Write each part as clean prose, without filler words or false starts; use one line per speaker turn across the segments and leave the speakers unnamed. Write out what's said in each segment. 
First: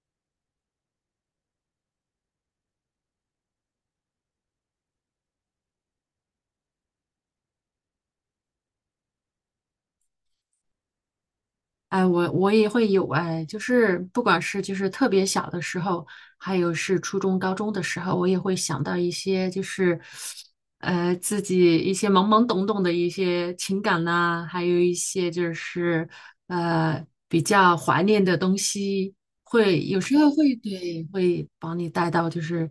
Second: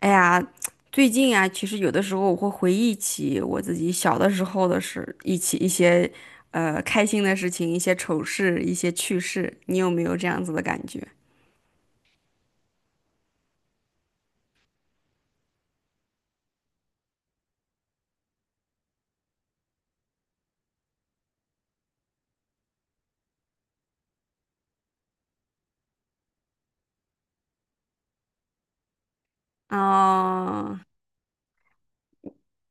哎呀，最近啊，其实有的时候我会回忆起我自己小的时候的事，一些开心的事情，一些丑事，一些趣事。你有没有这样子的感觉？
哎，我也会有。哎，就是不管是就是特别小的时候，还有是初中、高中的时候，我也会想到一些就是，自己一些懵懵懂懂的一些情感呐、还有一些就是比较怀念的东西，有时候会
啊？
对会把你带到，就是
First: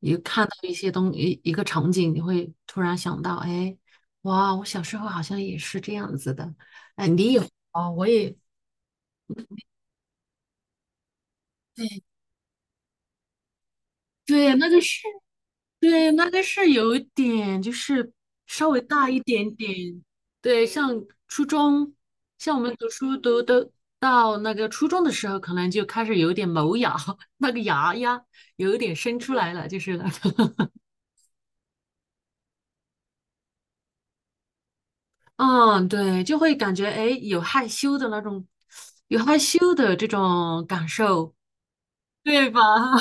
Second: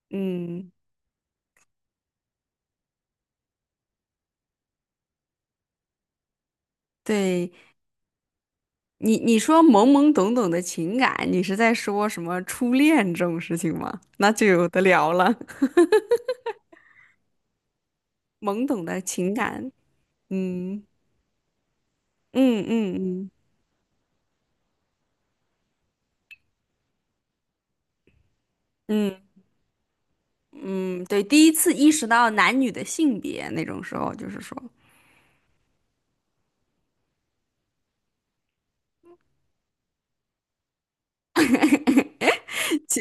你看到
嗯，
一些一个场景，你会突然想到，哎，哇，我小时候好像也是这样子的。
对，
哦，我也
你说懵懵懂懂的情感，你是在
对
说什么初恋这种事情吗？那就
对，那
有
就
的
是。
聊了，
对，那个是有一点，就是
懵
稍微
懂的
大一
情
点
感，
点。对，
嗯
像初中，像我
嗯
们读
嗯
书
嗯
读的到那个初中的时候，可能就开始有点萌芽，那个芽呀，有一点
嗯
生出来了，就是那个，
嗯，对，第一次意识到男女的性别那种时候，就是说。
嗯，对，就会感觉哎，诶有害羞的那种，有害羞的这种感受，对吧？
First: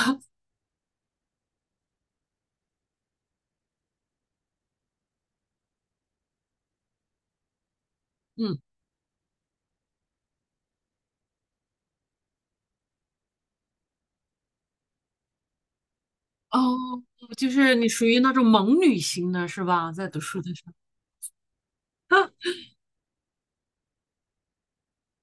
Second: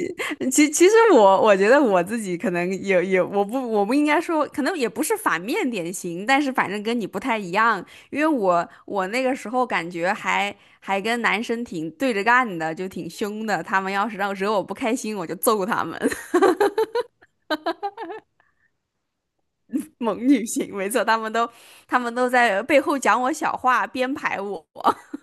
其实我觉得我自己可能也也我不我不应该说，可能也不是反面典型，但是反正跟你不太一样，因为
嗯，
我那个时候感觉还跟男生挺对着干的，就挺凶的。他们要是让惹我不开心，我就揍他们，
哦，就是你属于那种萌女型的是吧？在
猛
读书
女
的时候。
型，没错，他们都在背后讲我小话，编排我。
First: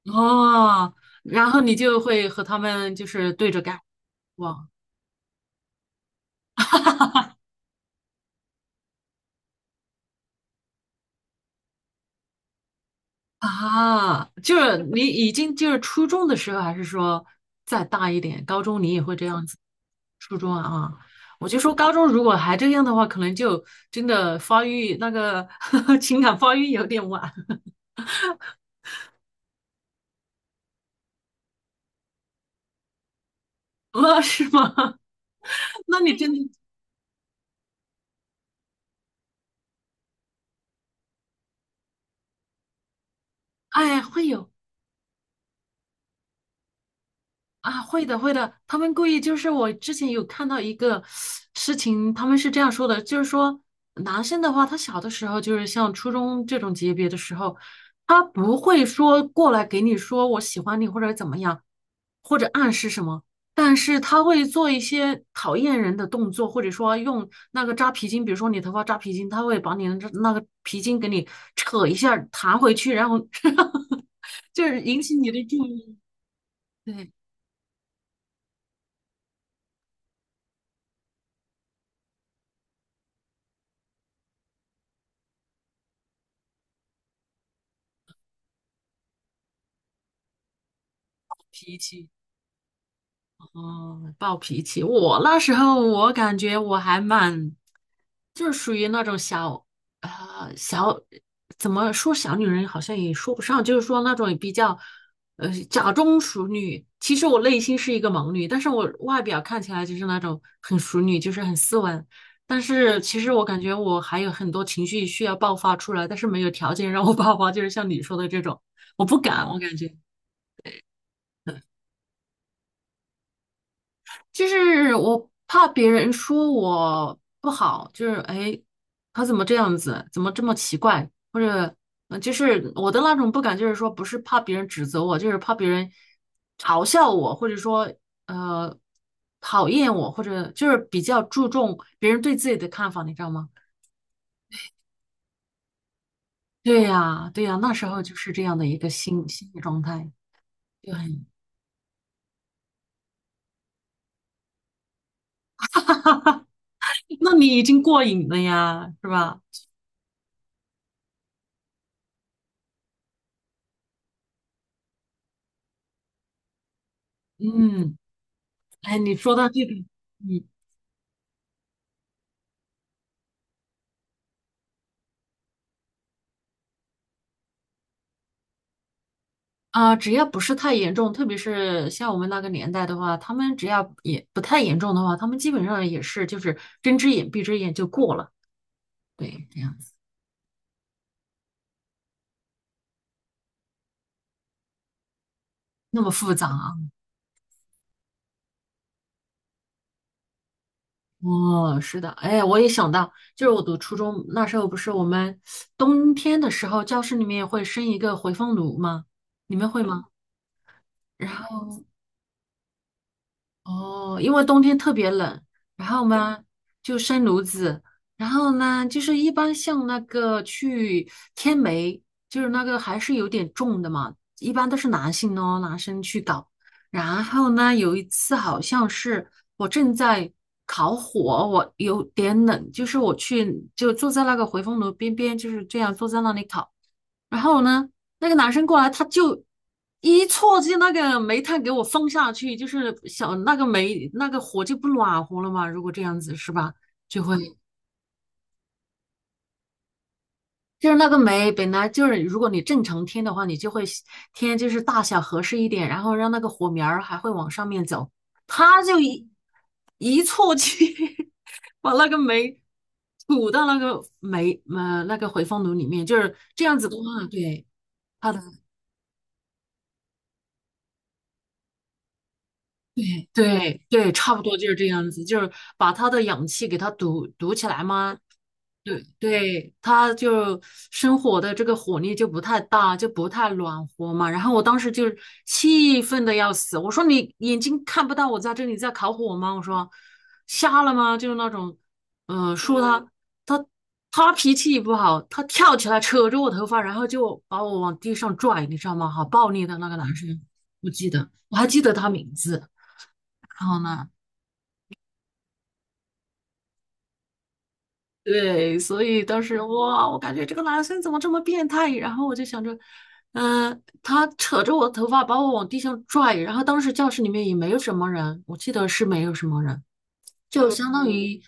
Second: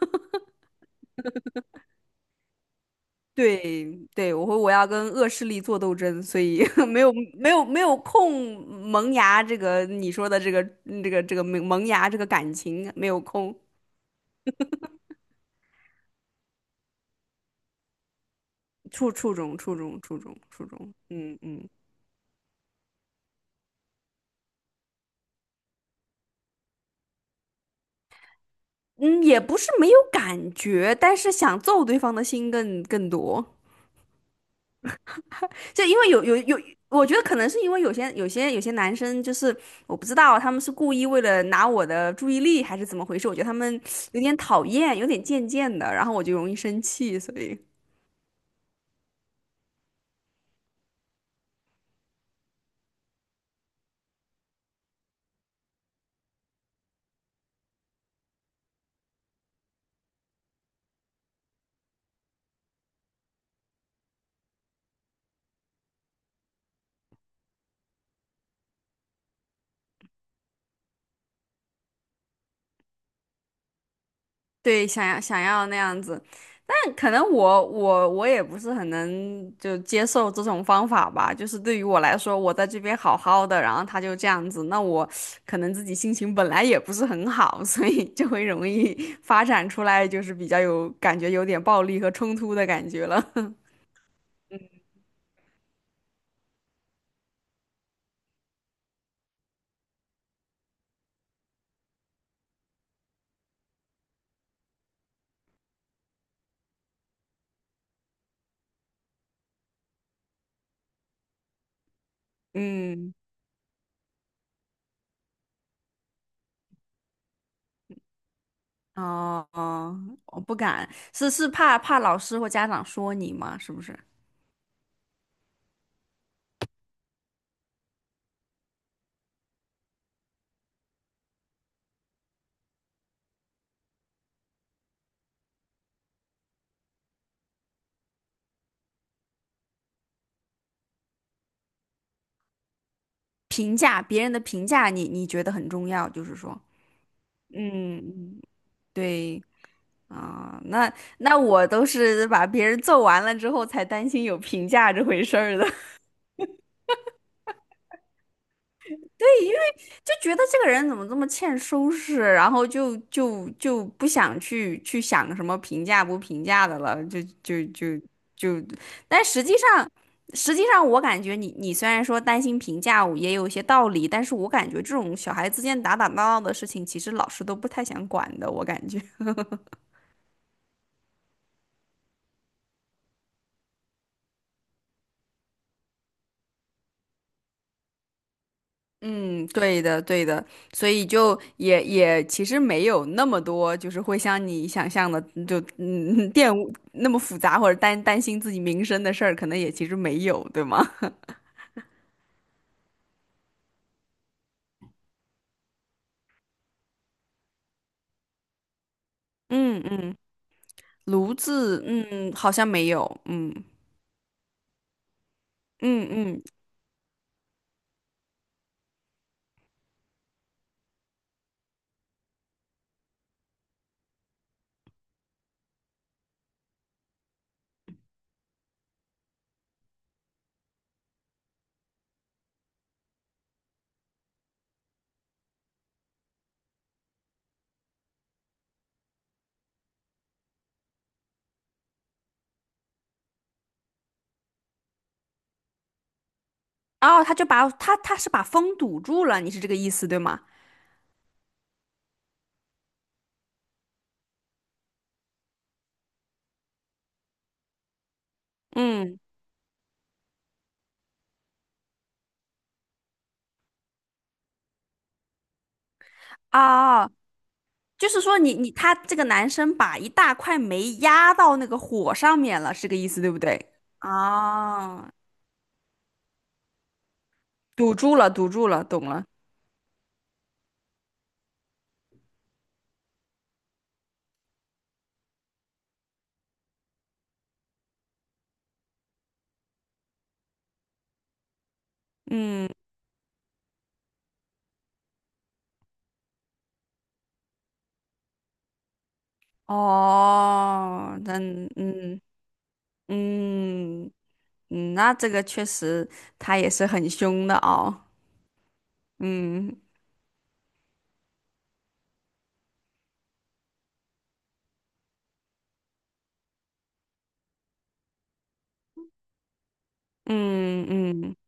哦，然后你就会和他们就是对着干，
对对，我会
哇。
我要跟恶势力做斗争，所以 没有空。萌芽这个你说的这个这个萌芽这个感情没有空，
啊，就是你已经就是初中的时候，还是说再大一点，高中你也
初
会这
初
样子？
中初中初
初
中
中
初
啊，
中，嗯
我就
嗯。
说高中如果还这样的话，可能就真的发育那个 情感发育有点晚
嗯，也不是没有感觉，但是想揍对方的心更多。
了，是吗？
就 因
那
为
你
有
真
有
的
有，我觉得可能是因为有些男生就是我不知道他们是故意为了拿我的注意力还是怎么回事，我觉得他们
哎，
有
会
点
有。
讨厌，有点贱贱的，然后我就容易生气，所以
啊，会的，会的。他们故意，就是我之前有看到一个事情，他们是这样说的，就是说男生的话，他小的时候就是像初中这种级别的时候，他不会说过来给你说我喜欢你或者怎么样，或者暗示什么，但是他会做一些讨厌人的动作，或者说用那个扎皮筋，比如说你头发扎皮筋，他会把你的那个皮筋给你扯一下弹回去，然后 就是
对
引
想
起
要
你
想
的注
要那
意，
样子。但可
对，
能我也不是很能就接受这种方法吧，就是对于我来说，我在这边好好的，然后他就这样子，那我可能自己心情本来也不是很好，所以就会容易发展出来就是比较有感觉有点
脾
暴力
气。
和冲突的感觉了。
哦，暴脾气。我那时候我感觉我还蛮，就是属于那种小，怎么说小女人好像也说不上，就是说那种比较，假装淑女。其实我内心是一个萌女，但是我外表看起来就是那种很淑女，就是很斯文。但是
嗯，
其实我感觉我还有很多情绪需要爆发出来，但是没有条件让我爆发，就是像你说的这种，我不
哦
敢，我感觉。
哦，我不敢，是是怕老师或家长说你吗？是不是？
就是我怕别人说我不好，就是哎，他怎么这样子，怎么这么奇怪，或者就是我的那种不敢，就是说不是怕别人指责我，就是怕别人嘲笑我，或者说呃讨厌我，或者就是比较注重别人对自己的看法，你知道吗？
评价别人的评价你，你觉得很重要，就是说，
对呀，对呀，那时候就是
嗯。
这样的一个心
对
心理状态，
啊，那
就很，
那我都是把别人揍完了之后才担心有评价这回事儿的。
那你已经过瘾了呀，是
对，
吧？
因为就觉得这个人怎么这么欠收拾，然后就不想去想什么评价不评价的了，就就
嗯，
就就，
哎，你
但
说
实
到
际
这个，
上。
嗯。
实际上，我感觉你虽然说担心评价也有一些道理，但是我感觉这种小孩之间打打闹闹的事情，其实老师都不太想管的，我感觉。
啊，只要不是太严重，特别是像我们那个年代的话，他们只要也不太严重的话，他们基本上也是就是睁只眼闭只眼就过了，
嗯，
对，这样
对
子
的，对的，所以就也其实没有那么多，就是会像你想象的，就
那么
嗯
复杂
玷污
啊？
那么复杂，或者担心自己名声的事儿，可能也其实没有，对吗？
哦，是的，哎，我也想到，就是我读初中那时候，不是我们冬天的时候，教室里面会生一个回风炉吗？你们
嗯
会吗？
嗯，
然
炉
后。
子，嗯，好像没有，嗯
哦，因为冬天特别冷，然
嗯
后呢
嗯。
就生炉子，然后呢就是一般像那个去天梅，就是那个还是有点重的嘛，一般都是男性哦，男生去搞。然后呢，有一次好像是我正在烤火，我有点冷，就是我去就坐在那个回风炉边边，就是这样坐在那里烤。然后呢，那个男生过来，他就一戳进那个煤炭给我放下去，就是小那个煤那个火就不暖和了嘛。如果这样子是吧，就
哦，他
会
就把他是把风堵住了，你是这个意思对吗？
就是那个煤本来就是，如果你正常添的话，你就会添就是大小合适一点，然后让那个火苗儿还会往上面走。他就
嗯，
一戳进，把那个煤吐到那个煤呃那个回风炉里面，就是这样子的
哦，
话，对。
就是说你
的。
你他这个男生把一大块煤压到那个火上面了，是这个意思
对
对不对？
对对，差不多就是这样
啊，
子，就是把他的氧气给他堵起来
堵住
嘛。
了，堵住了，
对
懂了。
对，他就生火的这个火力就不太大，就不太暖和嘛。然后我当时就是气愤的要死，我说你眼睛看不到我在这里在烤火吗？我说瞎了吗？就是那种，
嗯，
说他他他脾气也不好，他跳起来扯着我头发，然后就把我往地上拽，你知道吗？好暴力的那个男生，我记
哦，
得
那
我还
嗯
记得他
嗯
名字。然后呢，
嗯，那这个确实他也是很凶的哦。
对，所以当时
嗯
哇，我感觉这个男生怎么这么变态？然后我就想着，他扯着我头发把我往地上拽，然后当时教室里面也没有什么人，我记得是没有什么人，就
嗯
相当
嗯
于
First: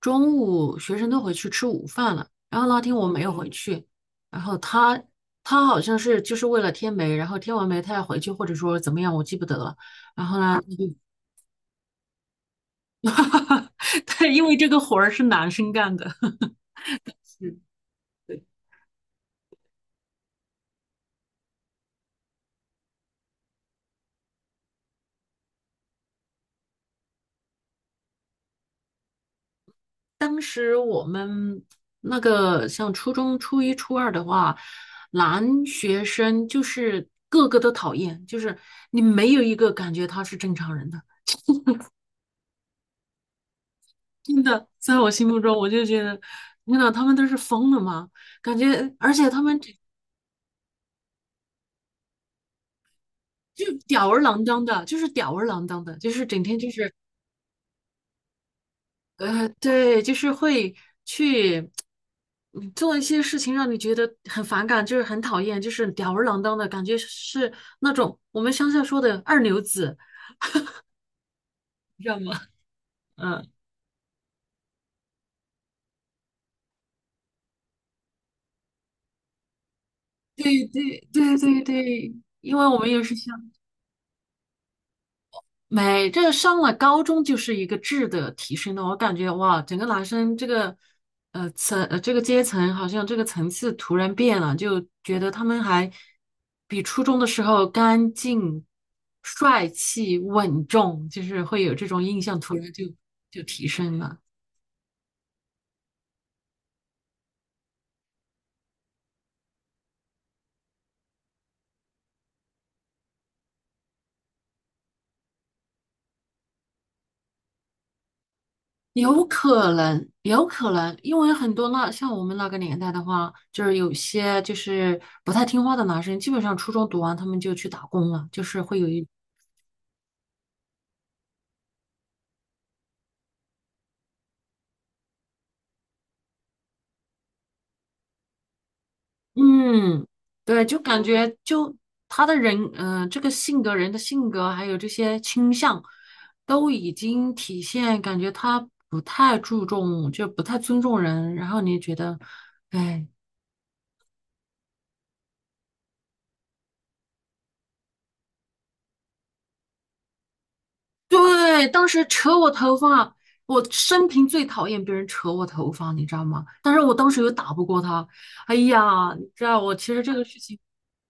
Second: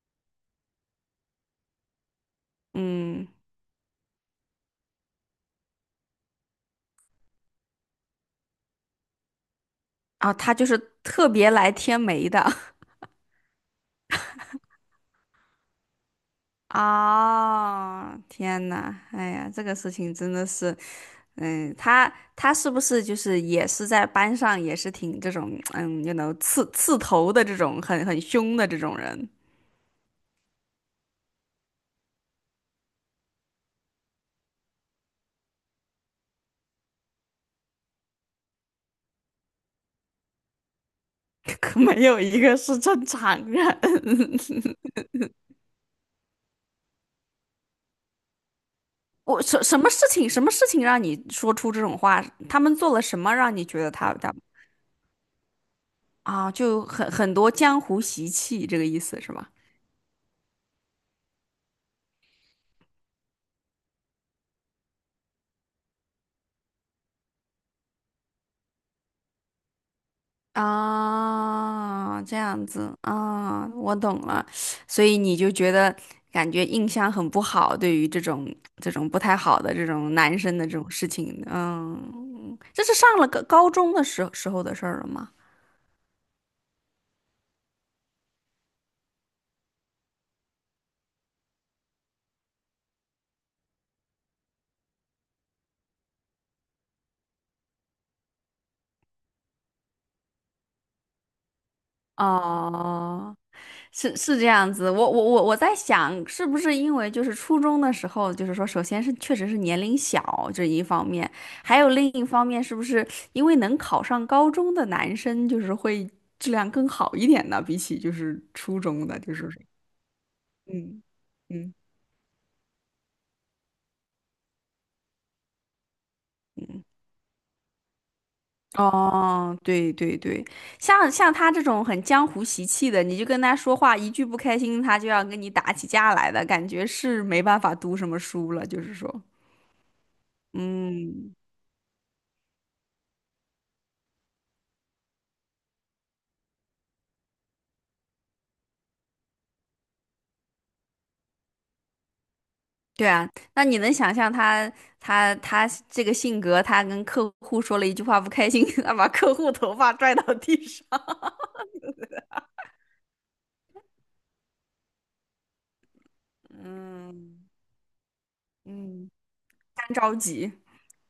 中午学生都回去吃午饭了。然后那天我没
嗯，
有回去，然后他好像是就是为了添煤，然后添完煤他要回去，或者说怎么样，我记不得了。然
啊，
后
他
呢，
就是特别来添煤的。
对，因为这个活儿是男生干的。是
啊、天呐，哎呀，这个事情真的是，嗯，他他是不是就是也是在班上也是挺这种，嗯，you know，刺头的这种很凶的这种人？
当时我们那个像初中初一、初二的话，男学生就是个个都讨厌，就是你没有一个感觉他是正常人的。
可没有一个是正常人。
真的，在我心目中，我就觉得，天呐，他们都是疯了吗？感觉，而且他
我
们
什
就
什么事情，什么事情让你说出这种话？他们做了什么让你觉得
吊
他
儿
他
郎当的，就是吊儿郎当的，就是整
啊，
天就
就
是
很多江湖习气，这个意思是吧？
对，就是会去做一些事情，让你觉得很反感，就是很讨厌，就是吊儿郎当的感觉，是那种我们乡下说的二流子，你知道
啊，
吗？
这样子
嗯，
啊，我懂了。所以你就觉得感觉印象很不好，对于这种这种不太好的这种男生
对
的这种
对
事
对
情，
对对，因
嗯，
为我
这
们
是
也
上
是
了个
乡。
高中的时候的事儿了吗？
没，这个上了高中就是一个质的提升了。我感觉哇，整个男生这个阶层好像这个层次突然变了，就觉得他们还比初中的时候干净、帅气、稳重，就是会有这种印象，突然就
哦、
就提升
是
了。
是这样子，我在想，是不是因为就是初中的时候，就是说，首先是确实是年龄小这一方面，还有另一方面，是不是因为能考上高中的男生，就是会质量更好一点呢？比起就是初中的，
有
就是
可能，有可能，
嗯
因为很多
嗯
那像我们那个年代的话，就是有些就是不太听话的男生，基本上初
嗯。
中读完他们就去打工了，就是会有一
哦，对对对，像像他这种很江湖习气的，你就跟他说话一句不开心，他就要跟你打起架来的感觉，是没办法读什么书了，就是说。
嗯，对，就感
嗯，
觉就他的人，这个性格，人的性格，还有这些倾向，都已经体现，感觉他不太注重，就不太尊重人。然后你觉得，哎，
对啊，那你能想象他这个性格，他跟客户说了一句话不开心，他把客户头发拽到地上。
对，当时扯我头发，我生平最讨厌别人扯我头发，你知道吗？但是我当时又
嗯
打不过他，哎
嗯，
呀，你知道我其实这个事情，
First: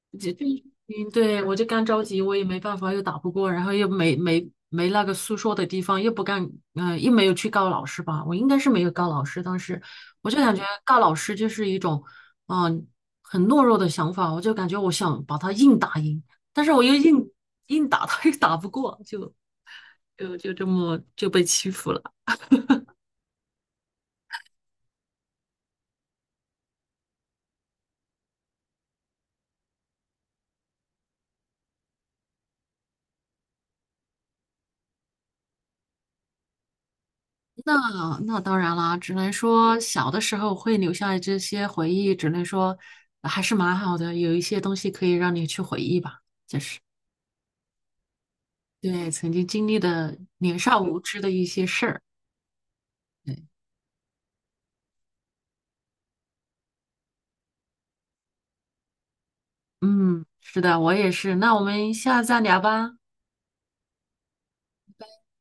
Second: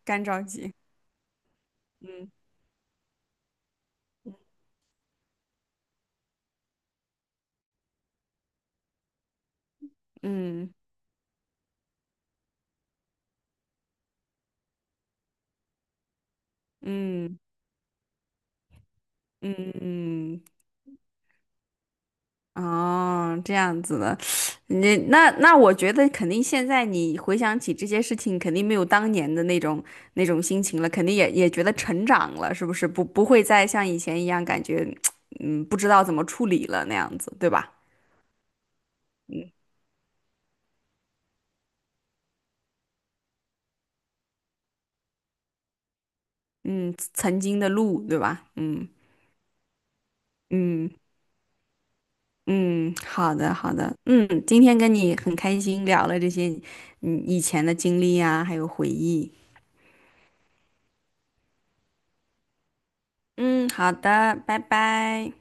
干
这
着
这个事
急。
情，对，我就干着急，
嗯
我也没办法，又打不过，然后又没那个诉说的地方，又不敢，又没有去告老师吧，我应该是没有告老师，当时我就感觉
嗯
告老师就是一种，嗯、很懦弱的想法，我就感觉我想把他硬打赢，但是我又硬
嗯
硬打他又打不过，就。
嗯
就
嗯，
就这么就被欺负了。
哦，这样子的，你我觉得肯定现在你回想起这些事情，肯定没有当年的那种那种心情了，肯定也觉得成长了，是不是？不会再像以前一样感觉，嗯，不知道怎么处理了那样子，对吧？
那那当然啦，只能说小的时候会留下这些回忆，只能说还是蛮好的，有一些东西可以让你去回忆吧，就是
嗯，曾经的路，对吧？嗯
对曾经经历的年少
嗯
无知的一些事儿。
嗯，好
对，
的好的，嗯，今天跟你很开心聊了这些，嗯，以前的经历啊，还有回忆。
嗯，是的，我也是。那我们下次再聊吧。
嗯，好的，拜拜。